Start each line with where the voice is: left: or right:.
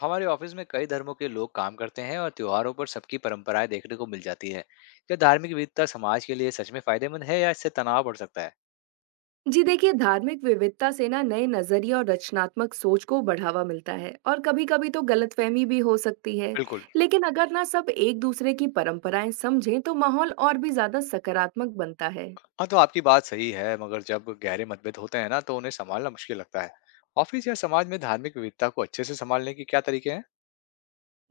left: हमारे ऑफिस में कई धर्मों के लोग काम करते हैं और त्योहारों पर सबकी परंपराएं देखने को मिल जाती है। क्या धार्मिक विविधता समाज के लिए सच में फायदेमंद है या इससे तनाव बढ़ सकता है?
right: जी देखिए, धार्मिक विविधता से ना नए नजरिए और रचनात्मक सोच को बढ़ावा मिलता है, और कभी कभी तो गलतफहमी भी हो सकती है।
left: बिल्कुल।
right: लेकिन अगर ना सब एक दूसरे की परंपराएं समझें तो माहौल और भी ज्यादा सकारात्मक बनता है।
left: हाँ, तो आपकी बात सही है, मगर जब गहरे मतभेद होते हैं ना तो उन्हें संभालना मुश्किल लगता है। ऑफिस या समाज में धार्मिक विविधता को अच्छे से संभालने के क्या तरीके हैं?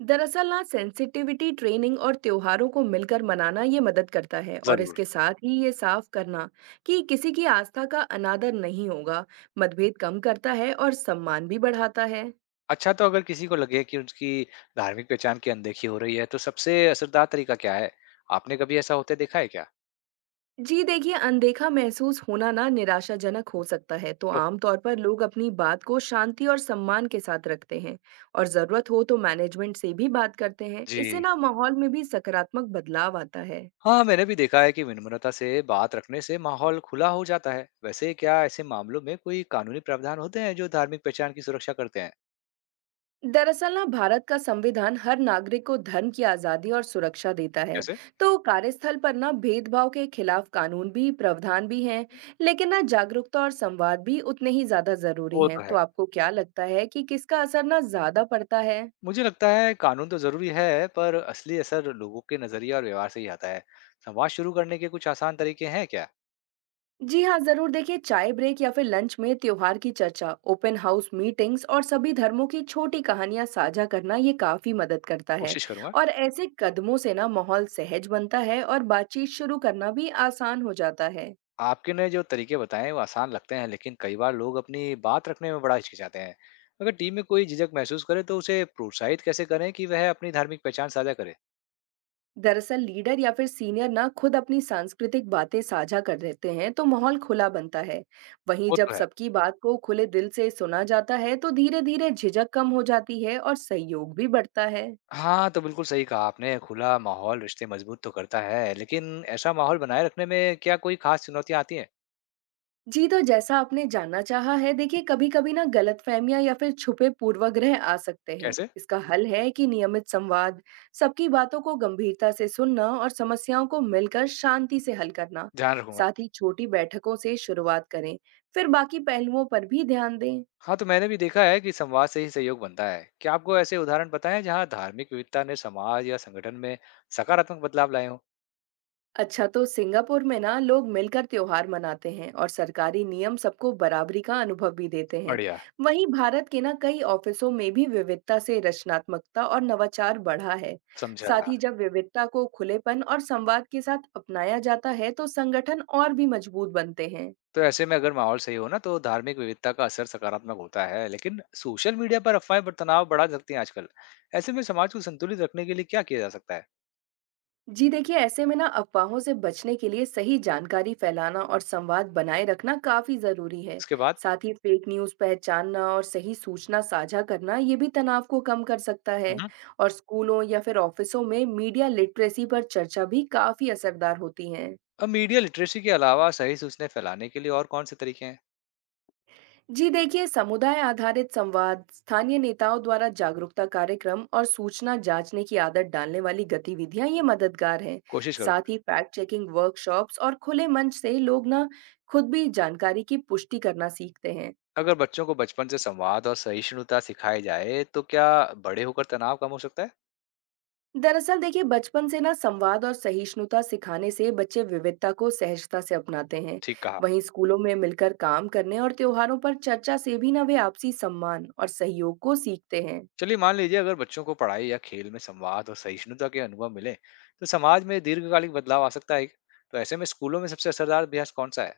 right: दरअसल ना, सेंसिटिविटी ट्रेनिंग और त्योहारों को मिलकर मनाना, ये मदद करता है। और
left: जरूर।
right: इसके साथ ही ये साफ करना कि किसी की आस्था का अनादर नहीं होगा, मतभेद कम करता है और सम्मान भी बढ़ाता है।
left: अच्छा, तो अगर किसी को लगे कि उसकी धार्मिक पहचान की अनदेखी हो रही है तो सबसे असरदार तरीका क्या है? आपने कभी ऐसा होते देखा है क्या?
right: जी देखिए, अनदेखा महसूस होना ना निराशाजनक हो सकता है, तो
left: तो-
right: आम तौर पर लोग अपनी बात को शांति और सम्मान के साथ रखते हैं। और ज़रूरत हो तो मैनेजमेंट से भी बात करते हैं। इससे
left: जी।
right: ना माहौल में भी सकारात्मक बदलाव आता है।
left: हाँ, मैंने भी देखा है कि विनम्रता से बात रखने से माहौल खुला हो जाता है। वैसे क्या ऐसे मामलों में कोई कानूनी प्रावधान होते हैं जो धार्मिक पहचान की सुरक्षा करते हैं?
right: दरअसल ना, भारत का संविधान हर नागरिक को धर्म की आज़ादी और सुरक्षा देता है।
left: कैसे?
right: तो कार्यस्थल पर ना भेदभाव के खिलाफ कानून भी, प्रावधान भी हैं, लेकिन ना जागरूकता और संवाद भी उतने ही ज़्यादा ज़रूरी
left: वो
right: हैं।
left: तो है।
right: तो आपको क्या लगता है कि किसका असर ना ज़्यादा पड़ता है?
left: मुझे लगता है कानून तो जरूरी है, पर असली असर लोगों के नजरिए और व्यवहार से ही आता है। संवाद शुरू करने के कुछ आसान तरीके हैं क्या?
right: जी हाँ, ज़रूर। देखिए, चाय ब्रेक या फिर लंच में त्योहार की चर्चा, ओपन हाउस मीटिंग्स और सभी धर्मों की छोटी कहानियां साझा करना, ये काफी मदद करता है।
left: कोशिश करूंगा।
right: और ऐसे कदमों से ना माहौल सहज बनता है और बातचीत शुरू करना भी आसान हो जाता है।
left: आपके ने जो तरीके बताए हैं, वो आसान लगते हैं, लेकिन कई बार लोग अपनी बात रखने में बड़ा हिचकिचाते हैं। अगर टीम में कोई झिझक महसूस करे तो उसे प्रोत्साहित कैसे करें कि वह अपनी धार्मिक पहचान साझा करे?
right: दरअसल, लीडर या फिर सीनियर ना खुद अपनी सांस्कृतिक बातें साझा कर देते हैं, तो माहौल खुला बनता है। वहीं
left: वो
right: जब
left: तो है।
right: सबकी बात को खुले दिल से सुना जाता है, तो धीरे धीरे झिझक कम हो जाती है और सहयोग भी बढ़ता है।
left: हाँ, तो बिल्कुल सही कहा आपने, खुला माहौल रिश्ते मजबूत तो करता है, लेकिन ऐसा माहौल बनाए रखने में क्या कोई खास चुनौतियाँ आती हैं?
right: जी, तो जैसा आपने जानना चाहा है, देखिए, कभी-कभी ना गलतफहमियाँ या फिर छुपे पूर्वाग्रह आ सकते हैं।
left: कैसे?
right: इसका हल है कि नियमित संवाद, सबकी बातों को गंभीरता से सुनना और समस्याओं को मिलकर शांति से हल करना।
left: ध्यान रखूँगा।
right: साथ ही छोटी बैठकों से शुरुआत करें, फिर बाकी पहलुओं पर भी ध्यान दें।
left: हाँ, तो मैंने भी देखा है कि संवाद से ही सहयोग बनता है। क्या आपको ऐसे उदाहरण पता है जहाँ धार्मिक विविधता ने समाज या संगठन में सकारात्मक बदलाव लाए हों?
right: अच्छा, तो सिंगापुर में ना लोग मिलकर त्योहार मनाते हैं और सरकारी नियम सबको बराबरी का अनुभव भी देते हैं।
left: बढ़िया।
right: वहीं भारत के ना कई ऑफिसों में भी विविधता से रचनात्मकता और नवाचार बढ़ा है। साथ
left: समझा।
right: ही जब विविधता को खुलेपन और संवाद के साथ अपनाया जाता है, तो संगठन और भी मजबूत बनते हैं।
left: तो ऐसे में अगर माहौल सही हो ना, तो धार्मिक विविधता का असर सकारात्मक होता है, लेकिन सोशल मीडिया पर अफ़वाहें पर तनाव बढ़ा सकती हैं आजकल। ऐसे में समाज को संतुलित रखने के लिए क्या किया जा सकता है?
right: जी देखिए, ऐसे में ना अफवाहों से बचने के लिए सही जानकारी फैलाना और संवाद बनाए रखना काफी जरूरी है।
left: उसके बाद?
right: साथ ही फेक न्यूज पहचानना और सही सूचना साझा करना, ये भी तनाव को कम कर सकता है। और स्कूलों या फिर ऑफिसों में मीडिया लिटरेसी पर चर्चा भी काफी असरदार होती है।
left: अब मीडिया लिटरेसी के अलावा सही सूचनाएं फैलाने के लिए और कौन से तरीके हैं?
right: जी देखिए, समुदाय आधारित संवाद, स्थानीय नेताओं द्वारा जागरूकता कार्यक्रम और सूचना जांचने की आदत डालने वाली गतिविधियां, ये मददगार हैं।
left: कोशिश
right: साथ
left: करूंगा।
right: ही फैक्ट चेकिंग वर्कशॉप्स और खुले मंच से लोग ना खुद भी जानकारी की पुष्टि करना सीखते हैं।
left: अगर बच्चों को बचपन से संवाद और सहिष्णुता सिखाई जाए तो क्या बड़े होकर तनाव कम हो सकता है?
right: दरअसल देखिए, बचपन से ना संवाद और सहिष्णुता सिखाने से बच्चे विविधता को सहजता से अपनाते हैं।
left: ठीक कहा।
right: वहीं स्कूलों में मिलकर काम करने और त्योहारों पर चर्चा से भी ना वे आपसी सम्मान और सहयोग को सीखते हैं।
left: चलिए मान लीजिए, अगर बच्चों को पढ़ाई या खेल में संवाद और सहिष्णुता के अनुभव मिले तो समाज में दीर्घकालिक बदलाव आ सकता है। तो ऐसे में स्कूलों में सबसे असरदार अभ्यास कौन सा है?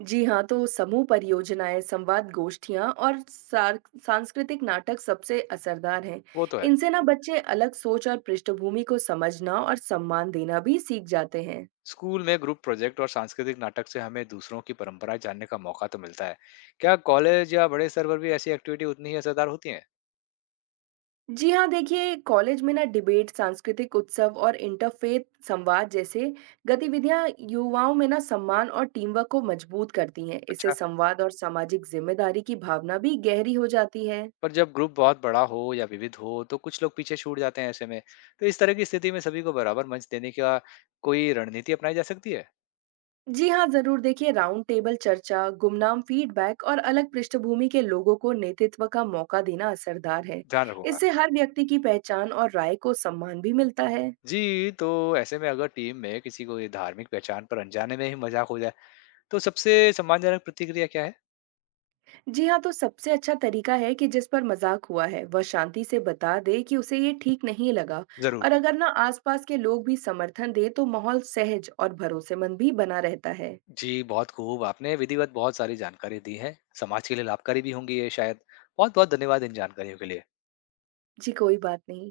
right: जी हाँ, तो समूह परियोजनाएं, संवाद गोष्ठियां और सार सांस्कृतिक नाटक सबसे असरदार हैं।
left: वो तो है।
right: इनसे ना बच्चे अलग सोच और पृष्ठभूमि को समझना और सम्मान देना भी सीख जाते हैं।
left: स्कूल में ग्रुप प्रोजेक्ट और सांस्कृतिक नाटक से हमें दूसरों की परंपराएं जानने का मौका तो मिलता है। क्या कॉलेज या बड़े स्तर पर भी ऐसी एक्टिविटी उतनी ही असरदार होती है?
right: जी हाँ, देखिए कॉलेज में ना डिबेट, सांस्कृतिक उत्सव और इंटरफेथ संवाद जैसे गतिविधियां युवाओं में ना सम्मान और टीम वर्क को मजबूत करती हैं। इससे
left: अच्छा,
right: संवाद और सामाजिक जिम्मेदारी की भावना भी गहरी हो जाती है।
left: पर जब ग्रुप बहुत बड़ा हो या विविध हो तो कुछ लोग पीछे छूट जाते हैं ऐसे में, तो इस तरह की स्थिति में सभी को बराबर मंच देने की कोई रणनीति अपनाई जा सकती है?
right: जी हाँ, ज़रूर। देखिए, राउंड टेबल चर्चा, गुमनाम फीडबैक और अलग पृष्ठभूमि के लोगों को नेतृत्व का मौका देना असरदार है।
left: ध्यान रखूंगा।
right: इससे हर व्यक्ति की पहचान और राय को सम्मान भी मिलता है।
left: जी, तो ऐसे में अगर टीम में किसी को ये धार्मिक पहचान पर अनजाने में ही मजाक हो जाए तो सबसे सम्मानजनक प्रतिक्रिया क्या है?
right: जी हाँ, तो सबसे अच्छा तरीका है कि जिस पर मजाक हुआ है, वह शांति से बता दे कि उसे ये ठीक नहीं लगा।
left: जरूर।
right: और अगर ना आसपास के लोग भी समर्थन दें, तो माहौल सहज और भरोसेमंद भी बना रहता है।
left: जी, बहुत खूब, आपने विधिवत बहुत सारी जानकारी दी है, समाज के लिए लाभकारी भी होंगी ये शायद। बहुत बहुत धन्यवाद इन जानकारियों के लिए।
right: जी, कोई बात नहीं।